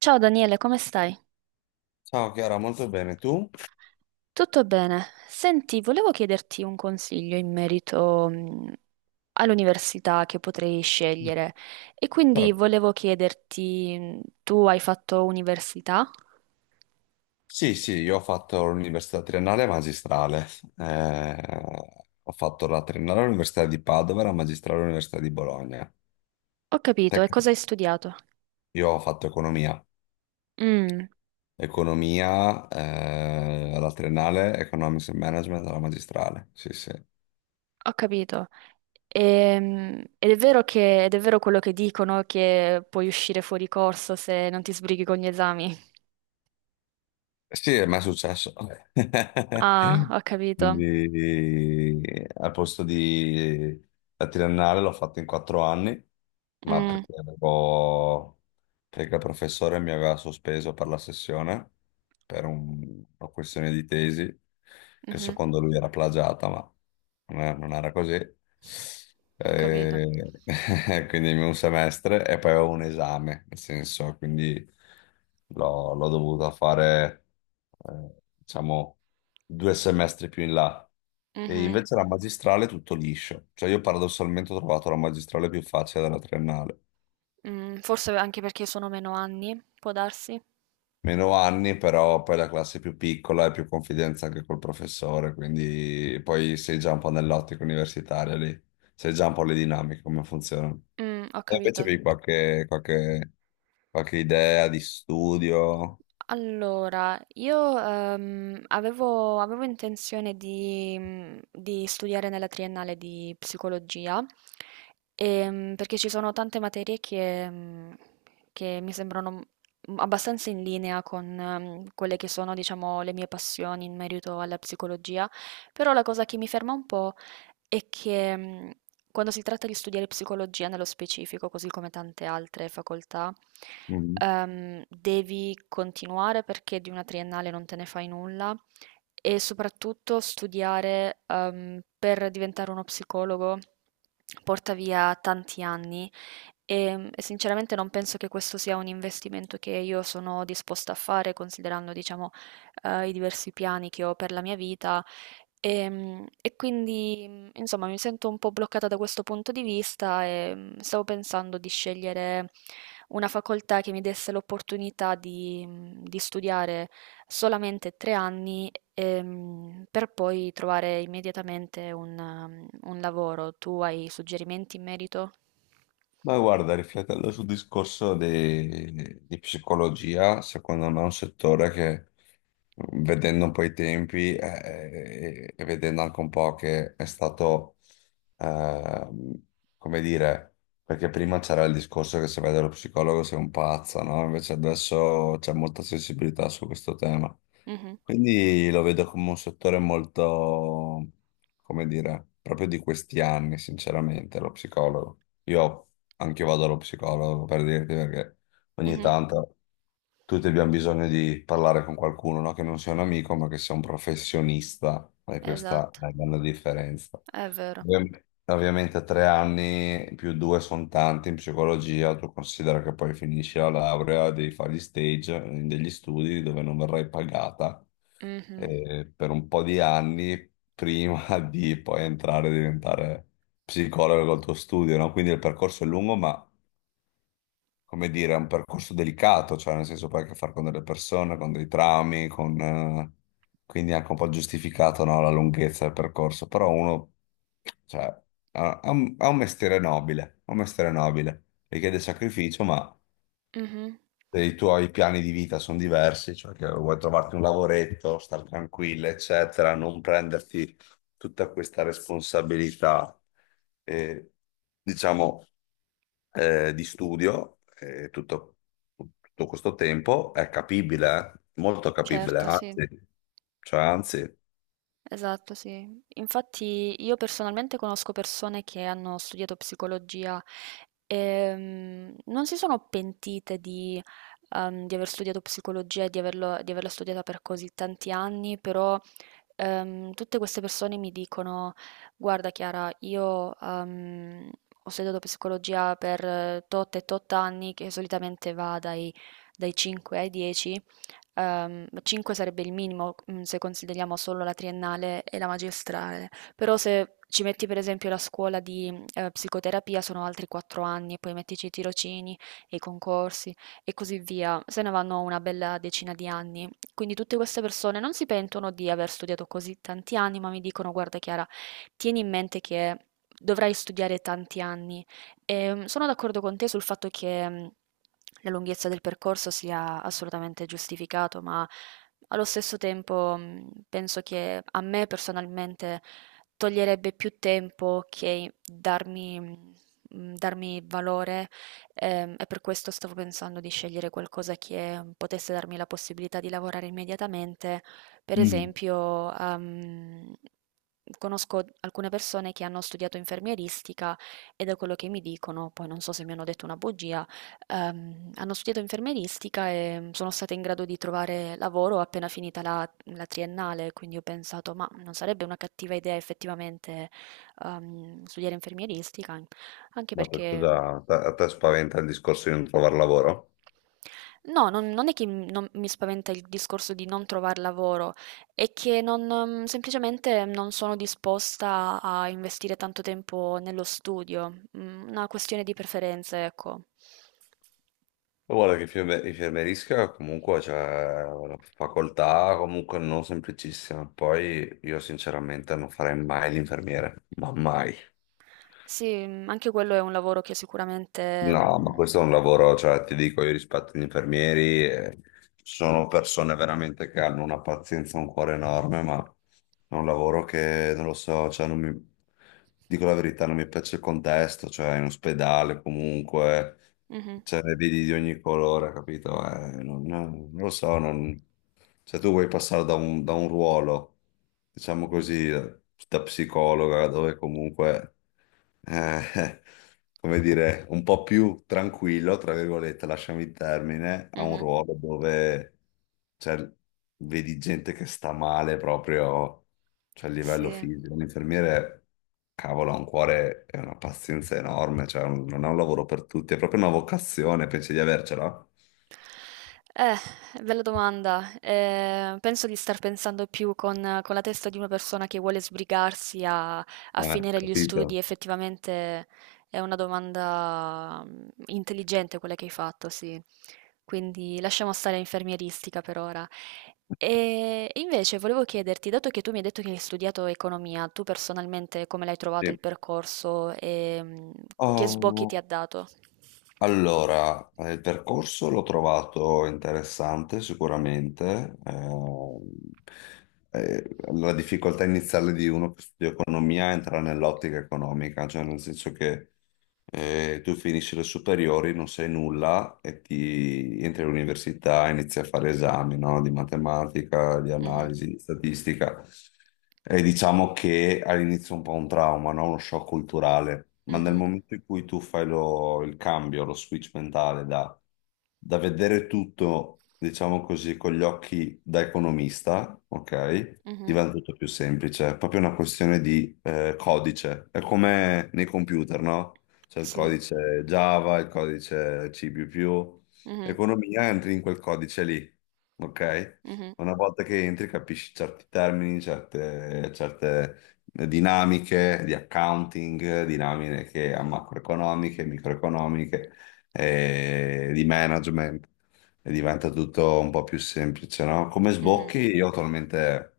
Ciao Daniele, come stai? Ciao Chiara, molto bene. Tu? Tutto bene. Senti, volevo chiederti un consiglio in merito all'università che potrei scegliere e quindi Vabbè. volevo chiederti, tu hai fatto università? Sì, sì, io ho fatto l'università triennale e magistrale. Eh, Ho fatto la triennale all'Università di Padova e la magistrale all'Università di Bologna. Ho capito, e Tec- cosa hai studiato? io ho fatto economia. Mm, Economia, alla triennale, economics and management alla magistrale. Sì, sì. Ho capito. Ed è vero quello che dicono che puoi uscire fuori corso se non ti sbrighi con gli esami. Sì, è mai successo. Ah, ho capito. Quindi al posto di la triennale l'ho fatta in 4 anni, ma Mm, perché avevo perché il professore mi aveva sospeso per la sessione per una questione di tesi che mhm, secondo lui era plagiata, ma non era così. Ho capito. E- quindi un semestre e poi avevo un esame, nel senso, quindi l'ho dovuto fare, eh, diciamo, 2 semestri più in là. E Mhm. invece la magistrale è tutto liscio, cioè io paradossalmente ho trovato la magistrale più facile della triennale. Mhmm, Forse anche perché sono meno anni, può darsi? Meno anni, però poi la classe è più piccola e più confidenza anche col professore, quindi poi sei già un po' nell'ottica universitaria lì, sei già un po' le dinamiche, come funzionano. Ho E invece capito. avevi qualche idea di studio? Allora, io, avevo intenzione di studiare nella triennale di psicologia, perché ci sono tante materie che mi sembrano, abbastanza in linea con quelle che sono, diciamo, le mie passioni in merito alla psicologia, però la cosa che mi ferma un po' è che quando si tratta di studiare psicologia nello specifico, così come tante altre facoltà, Mhm. Devi continuare perché di una triennale non te ne fai nulla e soprattutto studiare per diventare uno psicologo porta via tanti anni e sinceramente non penso che questo sia un investimento che io sono disposta a fare considerando, diciamo, i diversi piani che ho per la mia vita. E, quindi, insomma, mi sento un po' bloccata da questo punto di vista e stavo pensando di scegliere una facoltà che mi desse l'opportunità di studiare solamente 3 anni per poi trovare immediatamente un lavoro. Tu hai suggerimenti in merito? Ma guarda, riflettendo sul discorso di psicologia, secondo me è un settore che, vedendo un po' i tempi e vedendo anche un po' che è stato, ehm, come dire, perché prima c'era il discorso che se vede lo psicologo sei un pazzo, no? Invece adesso c'è molta sensibilità su questo tema. Mhm, Quindi lo vedo come un settore molto, come dire, proprio di questi anni, sinceramente, lo psicologo. Io Anche io vado allo psicologo per dirti perché ogni mhm. tanto tutti abbiamo bisogno di parlare con qualcuno, no? Che non sia un amico, ma che sia un professionista, e questa è Esatto, la grande differenza. è vero. Ovviamente 3 anni più due sono tanti in psicologia, tu considera che poi finisci la laurea, devi fare gli stage, degli studi dove non verrai pagata Mhm, per un po' di anni prima di poi entrare e diventare psicologo col tuo studio, no? Quindi il percorso è lungo, ma come dire, è un percorso delicato, cioè nel senso poi hai a che fare con delle persone, con dei traumi, quindi è anche un po' giustificato, no, la lunghezza del percorso, però uno, cioè, ha un mestiere nobile, ha un mestiere nobile, richiede sacrificio, ma mhm. se i tuoi piani di vita sono diversi, cioè che vuoi trovarti un lavoretto, star tranquilla, eccetera, non prenderti tutta questa responsabilità, eh, diciamo, di studio, tutto questo tempo è capibile, eh? Molto capibile, Certo, sì. anzi, cioè, anzi. Esatto, sì. Infatti io personalmente conosco persone che hanno studiato psicologia e non si sono pentite di aver studiato psicologia e di averla studiata per così tanti anni, però tutte queste persone mi dicono, guarda Chiara, io ho studiato psicologia per tot e tot anni, che solitamente va dai 5 ai 10. 5 sarebbe il minimo, se consideriamo solo la triennale e la magistrale, però se ci metti per esempio la scuola di psicoterapia sono altri 4 anni e poi mettici i tirocini e i concorsi e così via, se ne vanno una bella decina di anni. Quindi tutte queste persone non si pentono di aver studiato così tanti anni, ma mi dicono: "Guarda Chiara, tieni in mente che dovrai studiare tanti anni." Sono d'accordo con te sul fatto che la lunghezza del percorso sia assolutamente giustificato, ma allo stesso tempo penso che a me personalmente toglierebbe più tempo che darmi valore, e per questo stavo pensando di scegliere qualcosa che potesse darmi la possibilità di lavorare immediatamente. Per Mm. esempio, conosco alcune persone che hanno studiato infermieristica e da quello che mi dicono, poi non so se mi hanno detto una bugia, hanno studiato infermieristica e sono stata in grado di trovare lavoro appena finita la triennale, quindi ho pensato, ma non sarebbe una cattiva idea effettivamente studiare infermieristica, anche Ma scusa, perché. a te spaventa il discorso di non trovare lavoro? No, non è che m non mi spaventa il discorso di non trovar lavoro, è che non, semplicemente non sono disposta a investire tanto tempo nello studio, una questione di preferenze, ecco. Ma guarda che infermerisca comunque c'è una facoltà comunque non semplicissima. Poi io sinceramente non farei mai l'infermiere, ma mai. Sì, anche quello è un lavoro che sicuramente No, ma mhmm questo è un lavoro, cioè ti dico, io rispetto gli infermieri, sono persone veramente che hanno una pazienza, e un cuore enorme, ma è un lavoro che non lo so, cioè non mi, dico la verità, non mi piace il contesto, cioè in ospedale comunque, Mh-mh, cioè ne vedi di ogni colore, capito? Non lo so, non, cioè tu vuoi passare da un ruolo, diciamo così, da psicologa, dove comunque eh, come dire, un po' più tranquillo, tra virgolette, lasciami il termine, a un mh-mh, ruolo dove cioè, vedi gente che sta male proprio cioè, a livello sì. fisico. Un infermiere, cavolo, ha un cuore e una pazienza enorme, cioè, non è un lavoro per tutti, è proprio una vocazione, pensi di avercela? Eh, bella domanda. Penso di star pensando più con la testa di una persona che vuole sbrigarsi a finire gli studi. Capito? Effettivamente è una domanda intelligente quella che hai fatto, sì. Quindi lasciamo stare infermieristica per ora. E invece volevo chiederti, dato che tu mi hai detto che hai studiato economia, tu personalmente come l'hai trovato il Sì. percorso e che sbocchi ti ha Oh, dato? allora, il percorso l'ho trovato interessante sicuramente. La difficoltà iniziale di uno che studia economia entra nell'ottica economica, cioè nel senso che tu finisci le superiori, non sai nulla e ti entri all'università, inizi a fare esami, no? Di matematica, di Mhm, analisi, di statistica. E diciamo che all'inizio è un po' un trauma, no? Uno shock culturale, ma nel mhm, momento in cui tu fai il cambio, lo switch mentale da, da vedere tutto, diciamo così, con gli occhi da economista, ok? mhm. Diventa tutto più semplice, è proprio una questione di codice, è come nei computer, no? C'è il Sì. codice Java, il codice C++, più più. Mh-mh. Economia entri in quel codice lì, ok? Mh-mh. Una volta che entri capisci certi termini, certe dinamiche di accounting, dinamiche macroeconomiche, microeconomiche, di management e diventa tutto un po' più semplice, no? Come Mh-mh. sbocchi, io attualmente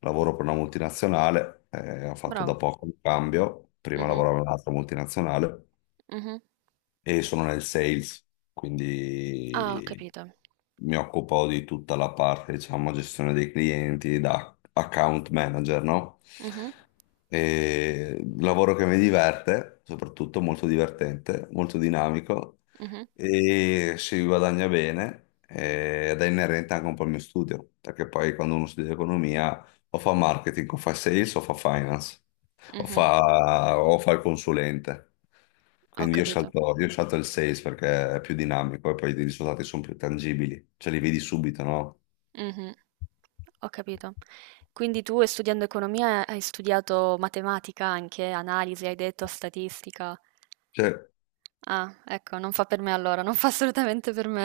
lavoro per una multinazionale, ho fatto da Brava. poco un cambio, prima Mh-mh. lavoravo in un'altra multinazionale Mh-mh. e sono nel sales, Ah, ho quindi capito. mi occupo di tutta la parte, diciamo, gestione dei clienti da account manager, no? Mh-mh. E lavoro che mi diverte, soprattutto molto divertente, molto dinamico Mh-mh. e si guadagna bene ed è inerente anche un po' al mio studio, perché poi quando uno studia economia o fa marketing, o fa sales, o fa finance, Mh-mh. O fa il consulente. Ho Quindi io capito. scelto, io scelto il sales perché è più dinamico e poi i risultati sono più tangibili, cioè li vedi subito, no? Mh-mh. Ho capito. Quindi tu, studiando economia, hai studiato matematica anche, analisi, hai detto, statistica. Cioè, Ah, ecco, non fa per me allora, non fa assolutamente per me.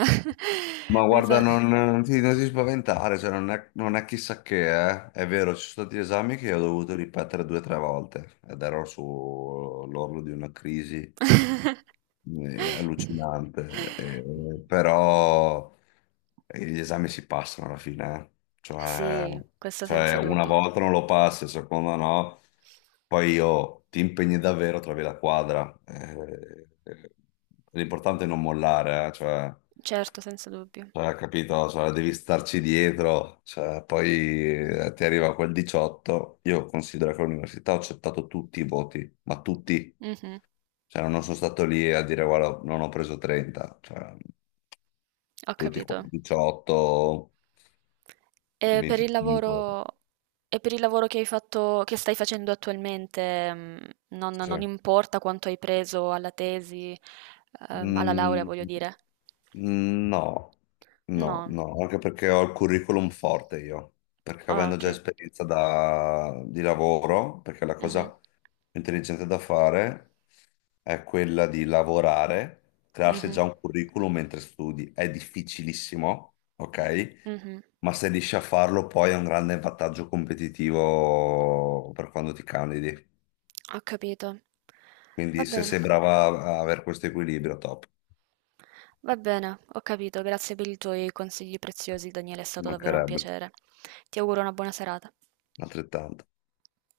ma Mi guarda, sa. non ti spaventare, cioè, non è chissà che, eh. È vero, ci sono stati esami che ho dovuto ripetere 2 o 3 volte ed ero sull'orlo di una crisi. È allucinante, però gli esami si passano alla fine, eh. Cioè, Sì, questo senza cioè, una dubbio. volta non lo passi, seconda no, poi io ti impegni davvero, trovi la quadra. L'importante è non mollare, Certo, senza dubbio. cioè, capito? Cioè, devi starci dietro, cioè, poi ti arriva quel 18, io considero che all'università ho accettato tutti i voti, ma tutti. Mh-mh. Cioè, non sono stato lì a dire, guarda, non ho preso 30, cioè, Ho tutti qua, capito. 18, E per il 25. lavoro, e per il lavoro che hai fatto, che stai facendo attualmente, non, Sì. non importa quanto hai preso alla tesi, alla laurea, Mm, voglio dire. no, no, No, no, anche perché ho il curriculum forte io, perché ah, avendo già ok. esperienza di lavoro, perché la cosa Mhm, più intelligente da fare è quella di lavorare, crearsi mhm, già un curriculum mentre studi. È difficilissimo, ok? mhm. Ma se riesci a farlo poi è un grande vantaggio competitivo per quando ti candidi. Ho capito. Va Quindi se bene, sei brava a avere questo equilibrio, top, va bene, ho capito. Grazie per i tuoi consigli preziosi, Daniele, è ci stato davvero un mancherebbe piacere. Ti auguro una buona serata. altrettanto.